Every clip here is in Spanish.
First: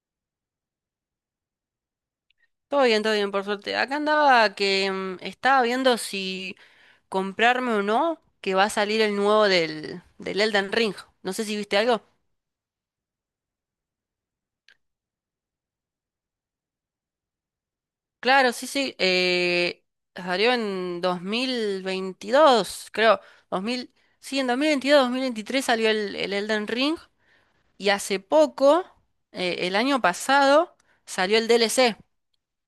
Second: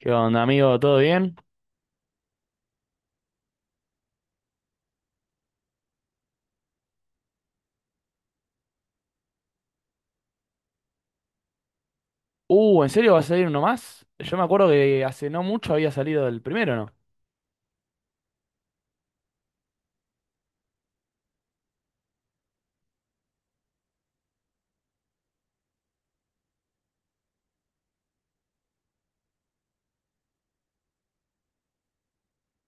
¿Qué onda, amigo? ¿Todo bien? Todo bien, por suerte. Acá andaba que estaba viendo si comprarme o no, que va a salir el nuevo del Elden Ring. No sé si viste algo. ¿En serio va a salir uno más? Yo me acuerdo que hace no mucho había salido el primero, ¿no? Claro, sí, sí. Salió en 2022, creo. 2000 sí, en 2022, 2023 salió el Elden Ring. Y hace poco, el año pasado, salió el DLC.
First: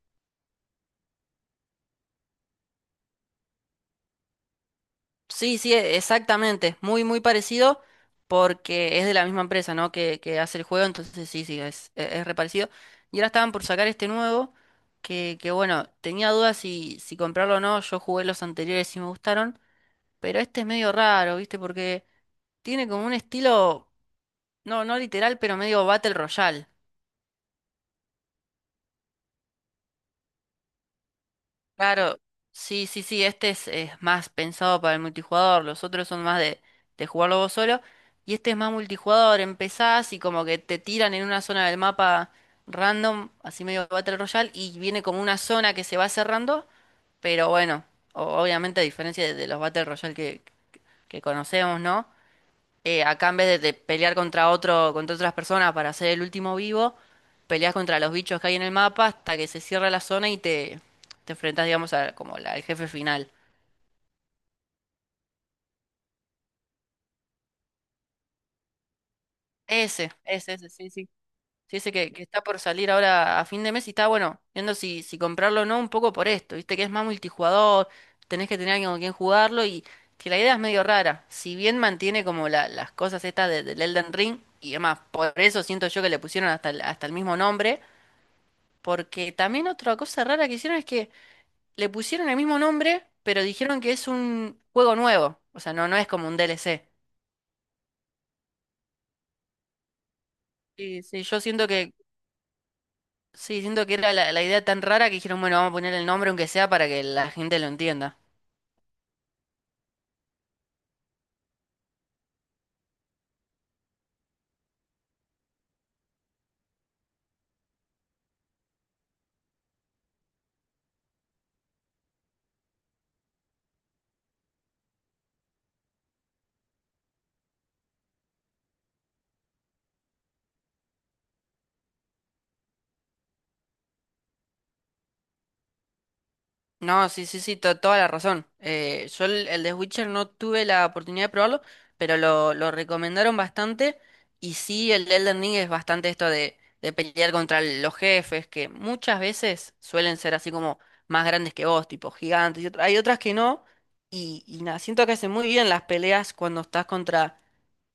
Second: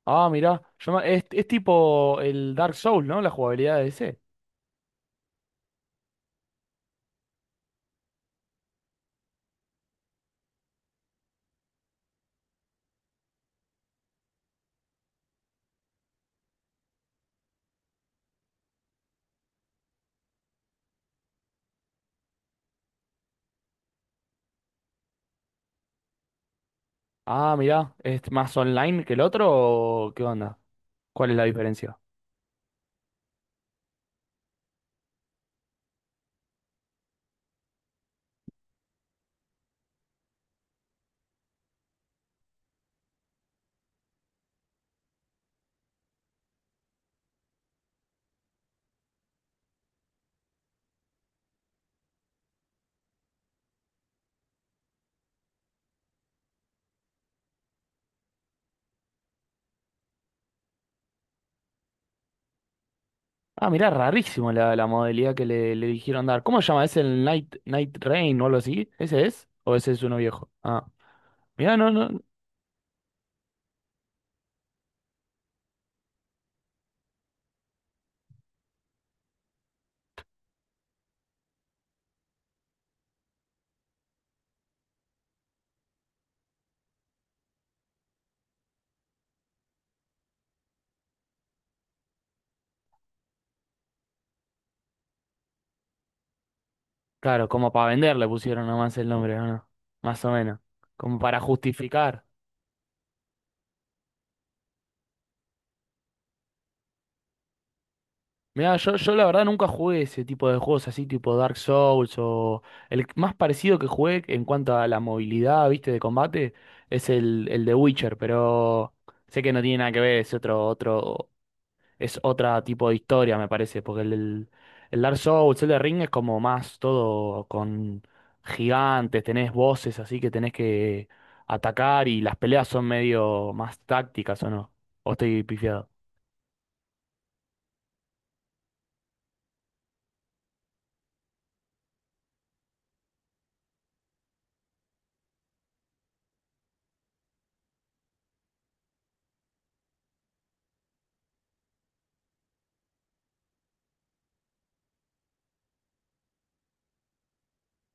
Ah, mirá. Es tipo el Dark Souls, ¿no? La jugabilidad de ese. Sí, sí, exactamente. Muy, muy parecido porque es de la misma empresa, ¿no? Que hace el juego, entonces sí, sí, es, es reparecido. Y ahora estaban por sacar este nuevo, que bueno, tenía dudas si comprarlo o no. Yo jugué los anteriores y me gustaron, pero este es medio raro, ¿viste? Porque tiene como un estilo, no literal, pero medio Battle Royale. Ah, mirá. ¿Es más online que el otro o qué onda? ¿Cuál es la diferencia? Claro, sí, sí, sí, este es más pensado para el multijugador, los otros son más de jugarlo vos solo, y este es más multijugador, empezás y como que te tiran en una zona del mapa random, así medio Battle Royale, y viene como una zona que se va cerrando, pero bueno, obviamente a diferencia de los Battle Royale que conocemos, ¿no? Acá en vez de pelear contra otro, contra otras personas para ser el último vivo, peleas contra los bichos que hay en el mapa hasta que se cierra la zona y te enfrentas, digamos, a, como al jefe final. Ah, mirá, rarísimo la modalidad que le dijeron dar. ¿Cómo se llama? ¿Es el Night Rain o algo así? ¿Ese es? ¿O ese es uno viejo? Ese, Ah, sí, sí. mirá, Sí, no, ese no. que está por salir ahora a fin de mes y está, bueno, viendo si comprarlo o no, un poco por esto, viste que es más multijugador, tenés que tener alguien con quien jugarlo y que la idea es medio rara. Si bien mantiene como las cosas estas del Elden Ring y demás, por eso siento yo que le pusieron hasta hasta el mismo nombre. Porque también otra cosa rara que hicieron es que le pusieron el mismo nombre, pero dijeron que es un juego nuevo. O sea, no, no es como un DLC. Claro, como para vender le pusieron nomás el nombre, ¿o no? Más o menos. Sí, Como sí, para yo siento justificar. sí, siento que era la idea tan rara que dijeron, bueno, vamos a poner el nombre aunque sea para que la gente lo entienda. Mirá, yo la verdad nunca jugué ese tipo de juegos así, tipo Dark Souls o... El más parecido que jugué en cuanto a la movilidad, viste, de combate, es el de Witcher, pero sé que no tiene nada que ver, es otro, es otra tipo de historia, me parece, porque el Dark Souls, el de Ring es como más todo con gigantes, tenés voces así que tenés que atacar y las peleas son medio más tácticas, ¿o no? ¿O estoy pifiado? No, sí, sí, sí, toda la razón. Yo el de Witcher no tuve la oportunidad de probarlo, pero lo recomendaron bastante. Y sí, el de Elden Ring es bastante esto de pelear contra los jefes, que muchas veces suelen ser así como más grandes que vos, tipo gigantes. Y hay otras que no. Y nada, siento que hacen muy bien las peleas cuando estás contra,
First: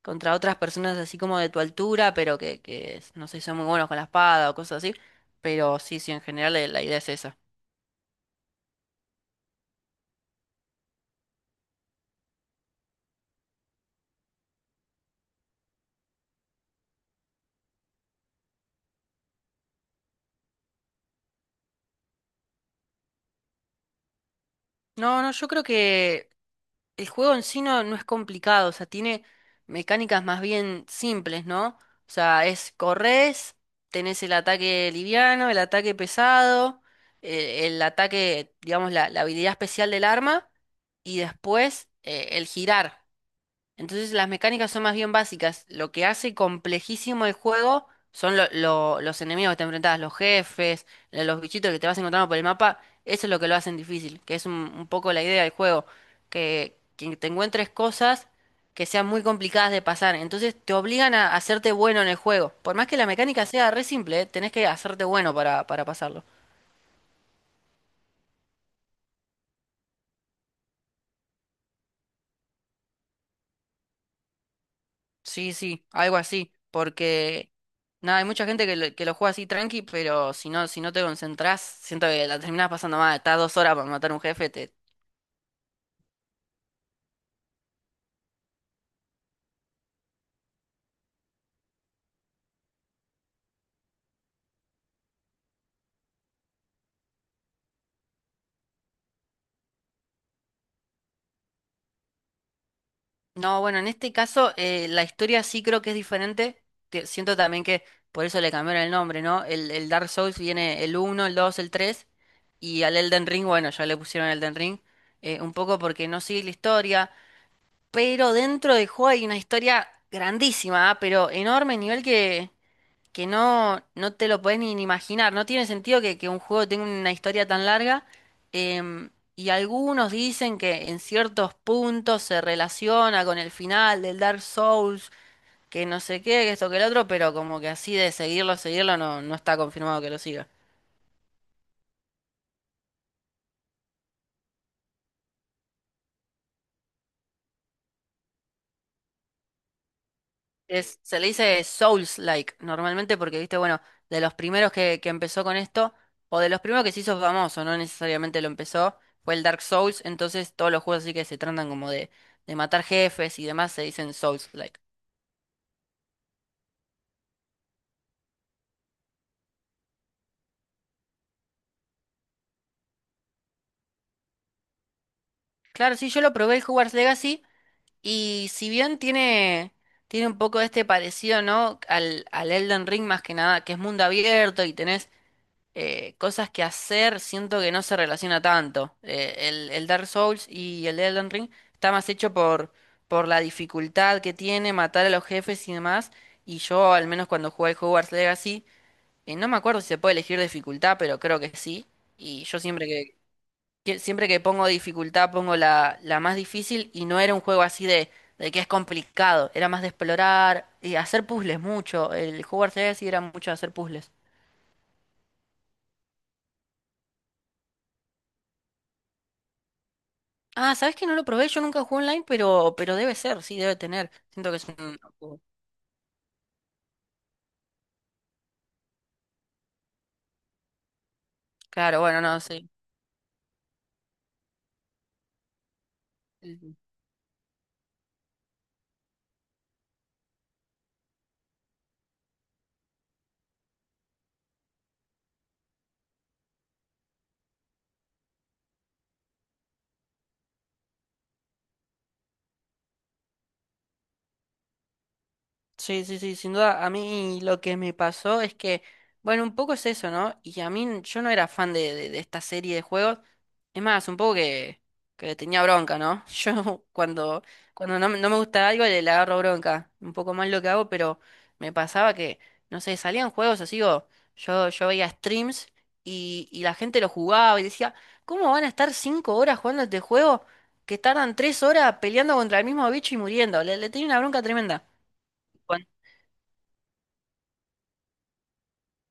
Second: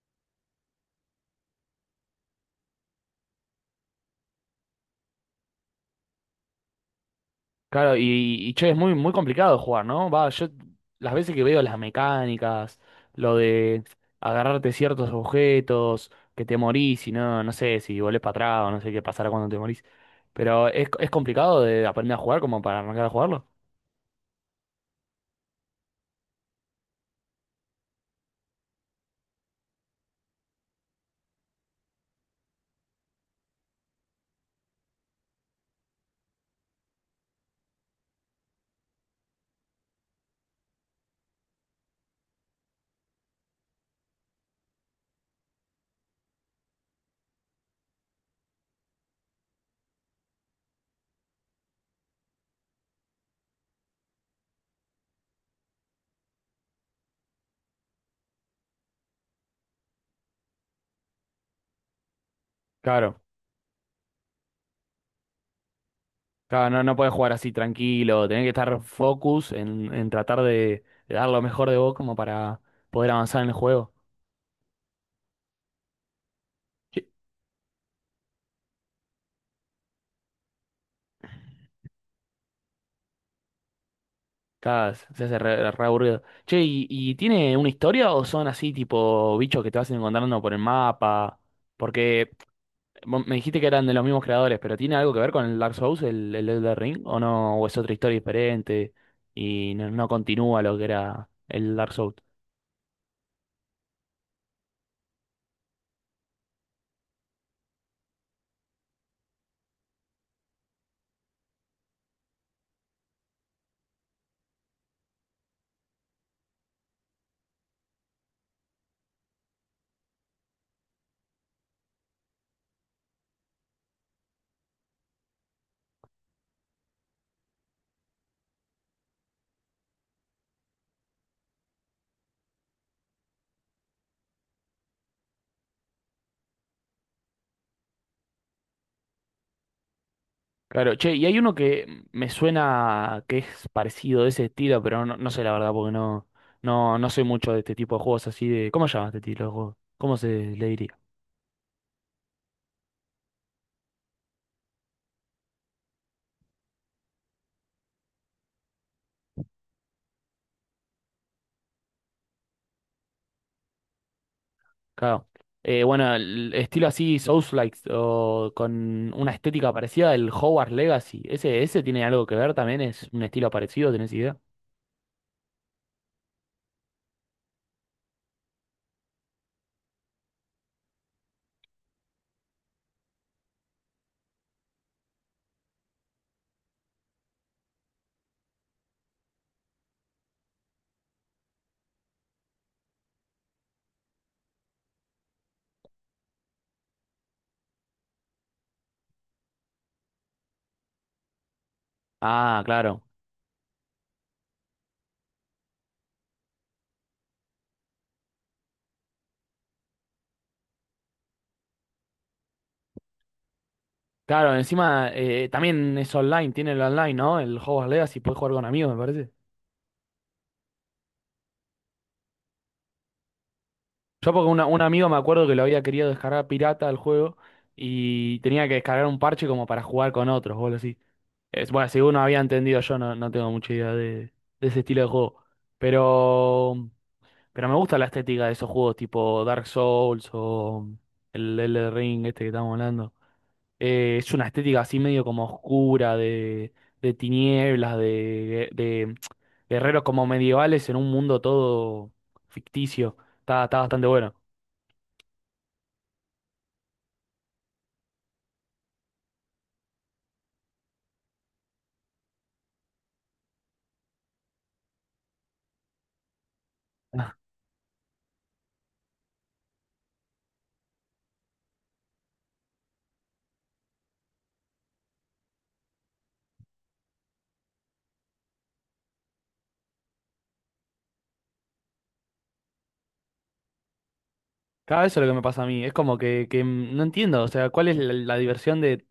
contra otras personas así como de tu altura, pero que no sé, son muy buenos con la espada o cosas así. Pero sí, sí, en general la idea es esa. Claro, y che, es muy complicado jugar, ¿no? Va, yo las veces que veo las mecánicas, lo de agarrarte ciertos objetos, que te morís y no sé si volvés para atrás o no sé qué pasará cuando te morís. Pero es complicado de aprender a jugar como para arrancar a jugarlo. No, no, yo creo que el juego en sí no, no es complicado, o sea, tiene mecánicas más bien simples, ¿no? O sea, es corres, tenés el ataque liviano, el ataque pesado, ataque, digamos, la habilidad especial del arma, y después el girar. Entonces las mecánicas son más bien básicas. Lo que hace complejísimo el juego son los enemigos que te enfrentas, los jefes, los bichitos que te vas encontrando por el mapa. Eso es lo que lo hacen difícil, que es un poco la idea del juego, que te encuentres cosas que sean muy complicadas de pasar. Entonces te obligan a hacerte bueno en el juego. Por más que la Claro, mecánica sea re simple, ¿eh? Tenés que hacerte bueno para pasarlo. claro, no, no puedes jugar así tranquilo, tenés que estar focus en tratar de dar lo mejor de vos como para poder avanzar en el juego. Sí, sí, algo así, Sí. porque nada, hay mucha gente que que lo juega así tranqui, pero si no, si no te concentrás, siento que la terminás pasando mal, estás 2 horas para matar a un jefe, te... Claro, se se hace re aburrido. Che, ¿ y tiene una historia o son así tipo bichos que te vas encontrando por el mapa? Porque vos me dijiste que eran de los mismos creadores, pero ¿tiene algo que ver con el Dark Souls, el Elden Ring? ¿O no? ¿O es otra historia diferente y no continúa lo que era el Dark Souls? No, bueno, en este caso la historia sí creo que es diferente, siento también que por eso le cambiaron el nombre, ¿no? El Dark Souls viene el uno, el 2, el 3, y al Elden Ring, bueno, ya le pusieron Elden Ring, un poco porque no sigue la historia, pero dentro del juego hay una historia grandísima, ah, pero enorme, nivel que... Que no, no te lo podés ni ni imaginar. No tiene sentido que un juego tenga una historia tan larga. em, y algunos dicen que en ciertos puntos se relaciona con el final del Dark Souls, que no sé qué, que esto que el otro, pero como que así de seguirlo, seguirlo, no, no está confirmado que lo siga. Claro, che, y hay uno que me suena que es parecido de ese estilo, pero no sé la verdad, porque no soy mucho de este tipo de juegos así de. ¿Cómo se llama este tipo de juegos? ¿Cómo se le diría? Es, se le dice Souls-like normalmente porque, viste, bueno, de los primeros que empezó con esto, o de los primeros que se hizo famoso, no necesariamente lo empezó, fue el Dark Souls, entonces todos los juegos así que se tratan como de matar jefes y demás se dicen Souls-like. Claro. Bueno, el estilo así, Souls-like, o con una estética parecida del Hogwarts Legacy. Ese tiene algo que ver también? ¿Es un estilo parecido? ¿Tenés idea? Claro, sí, yo lo probé el Hogwarts Legacy y si bien tiene, tiene un poco este parecido, ¿no? Al Elden Ring más que nada, que es mundo abierto y tenés cosas que hacer, siento que no se relaciona tanto. El Dark Souls y el Elden Ring está más hecho por la dificultad que tiene, matar a los jefes y demás. Y yo, al menos cuando jugué Hogwarts Legacy, no me acuerdo si se puede elegir dificultad, pero creo que sí. Y yo Ah, siempre claro. Siempre que pongo dificultad pongo la más difícil y no era un juego así de que es complicado, era más de explorar y hacer puzzles mucho. El Hogwarts Legacy era mucho de hacer puzzles. Claro, encima también es online, tiene el online, ¿no? El Hogwarts Legacy, puedes jugar con amigos, me parece. Ah, ¿sabes que no lo probé? Yo nunca jugué online, pero debe ser, sí, debe tener. Yo porque Siento que es un un... amigo me acuerdo que lo había querido descargar pirata al juego y tenía que descargar un parche como para jugar con otros, o algo así. Es, bueno, Claro, según no bueno, había no, sí. entendido yo, no, no tengo mucha idea de ese estilo de juego. Pero, pero me gusta la estética de esos juegos tipo Dark Souls o el Elden Ring, este que estamos hablando. Es una estética así medio como oscura, de tinieblas, de guerreros como medievales en un mundo todo ficticio. Está, está bastante bueno. Sí, sí, sí, sin duda. A mí lo que me pasó es que, bueno, un poco es eso, ¿no? Y a mí yo no era fan de esta serie de juegos. Es más, un poco que le tenía bronca, ¿no? Yo cuando, cuando no, me no me gusta algo le agarro bronca. Un poco más lo que hago, pero me pasaba que, no sé, salían juegos así o yo veía streams y la gente lo jugaba y decía, ¿cómo van a estar 5 horas jugando este juego que tardan 3 horas peleando contra el mismo bicho y muriendo? Le tenía una bronca tremenda. Cada vez es lo que me pasa a mí. Es como que no entiendo. O sea, ¿cuál es la diversión de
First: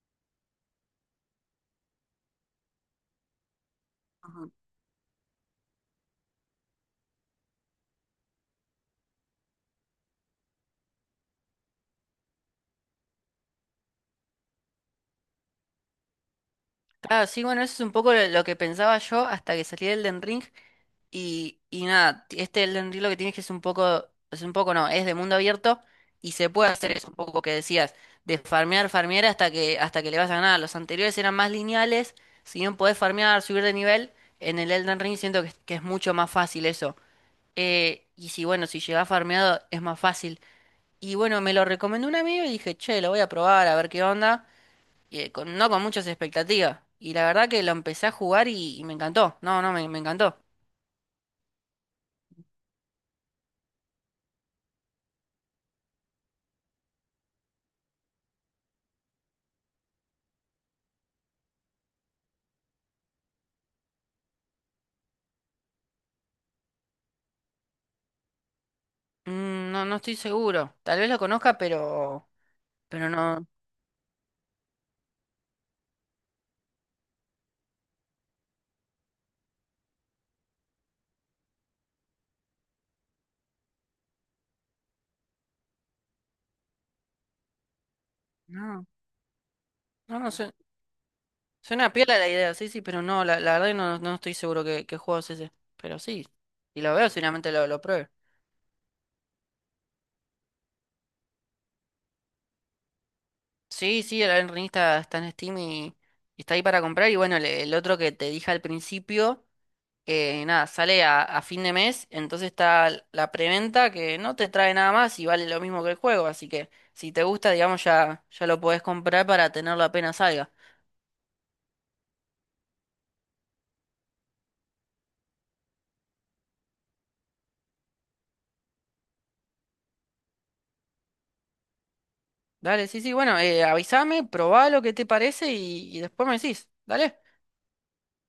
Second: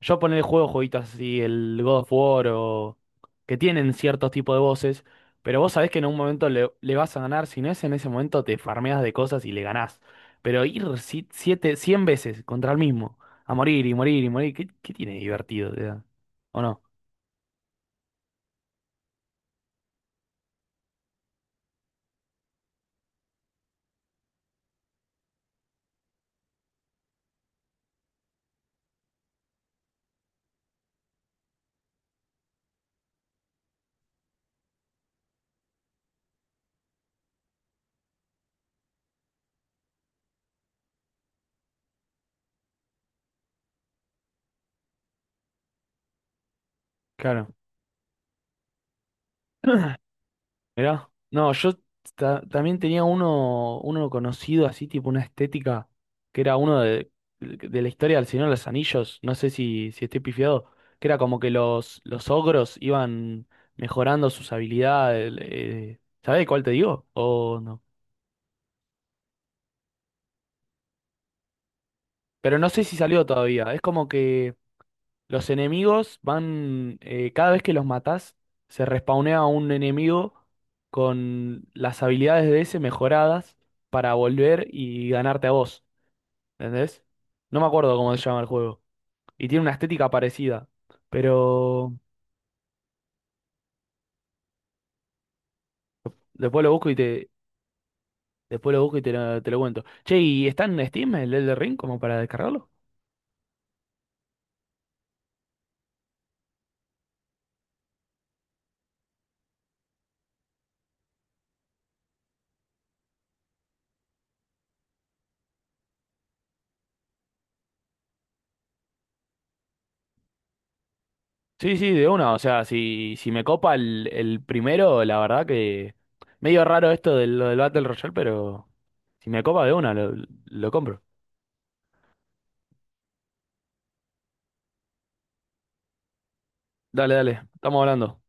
yo poner el juego jueguitos así, el God of War o que tienen ciertos Ajá. tipos de voces, pero vos sabés que en un momento le vas a ganar. Si no es en ese momento, te farmeas de cosas y le ganás. Pero ir siete, cien veces contra el mismo, a morir y morir y morir, ¿qué, qué tiene de divertido? O sea, ¿o no? Claro, sí, bueno, eso es un poco lo que pensaba yo hasta que salí del Elden Ring. Y nada, este Elden Ring lo que tienes que es un poco no, es de mundo abierto y se puede hacer eso, un poco que decías, de farmear, farmear hasta que le vas a ganar. Los anteriores eran más lineales, si bien podés farmear, subir de nivel, en el Elden Ring siento es que es mucho más fácil eso. Y si bueno, si llegás farmeado es más fácil. Y bueno, me lo recomendó un amigo y dije, che, lo voy a probar a ver qué onda. No con muchas expectativas. Y la verdad Claro. que lo empecé a jugar y me encantó. No, no, me encantó. Mirá, no, también tenía uno conocido así, tipo una estética, que era uno de la historia del Señor de los Anillos, no sé si, si estoy pifiado, que era como que los ogros iban mejorando sus habilidades, ¿sabés cuál te digo? O no. Mm, no, no estoy seguro. Tal vez lo conozca, Pero no sé si pero salió no, todavía, es como que los enemigos van, cada vez que los matás, se respawnea un enemigo con las habilidades de ese mejoradas para volver y ganarte a vos, ¿entendés? No me acuerdo cómo se llama el juego. no, Y tiene una estética no, no sé. parecida, Suena pero piola la idea, sí, sí, pero no, la verdad que no, no estoy seguro qué, qué juego es ese. Pero sí, después lo si busco lo y veo, te, seguramente lo pruebe. después lo busco y te te lo cuento. Che, ¿y está en Steam el Elden Ring como para descargarlo? Sí, sí, el Elden Ring está, está en Steam y está ahí para comprar. Y bueno, el otro que te dije al principio. Nada, sale a fin de mes, entonces está la preventa que no te trae nada más y vale lo mismo que el juego, así que si te gusta, digamos, ya, ya lo podés comprar para tenerlo apenas salga. Sí, sí, de una, o sea, si me copa el primero, la verdad que medio raro esto de lo del Battle Royale, pero... Si me copa de una, lo compro. Dale, sí, sí, bueno, avísame, probá lo que te parece y después me decís, Dale, dale. dale, estamos hablando.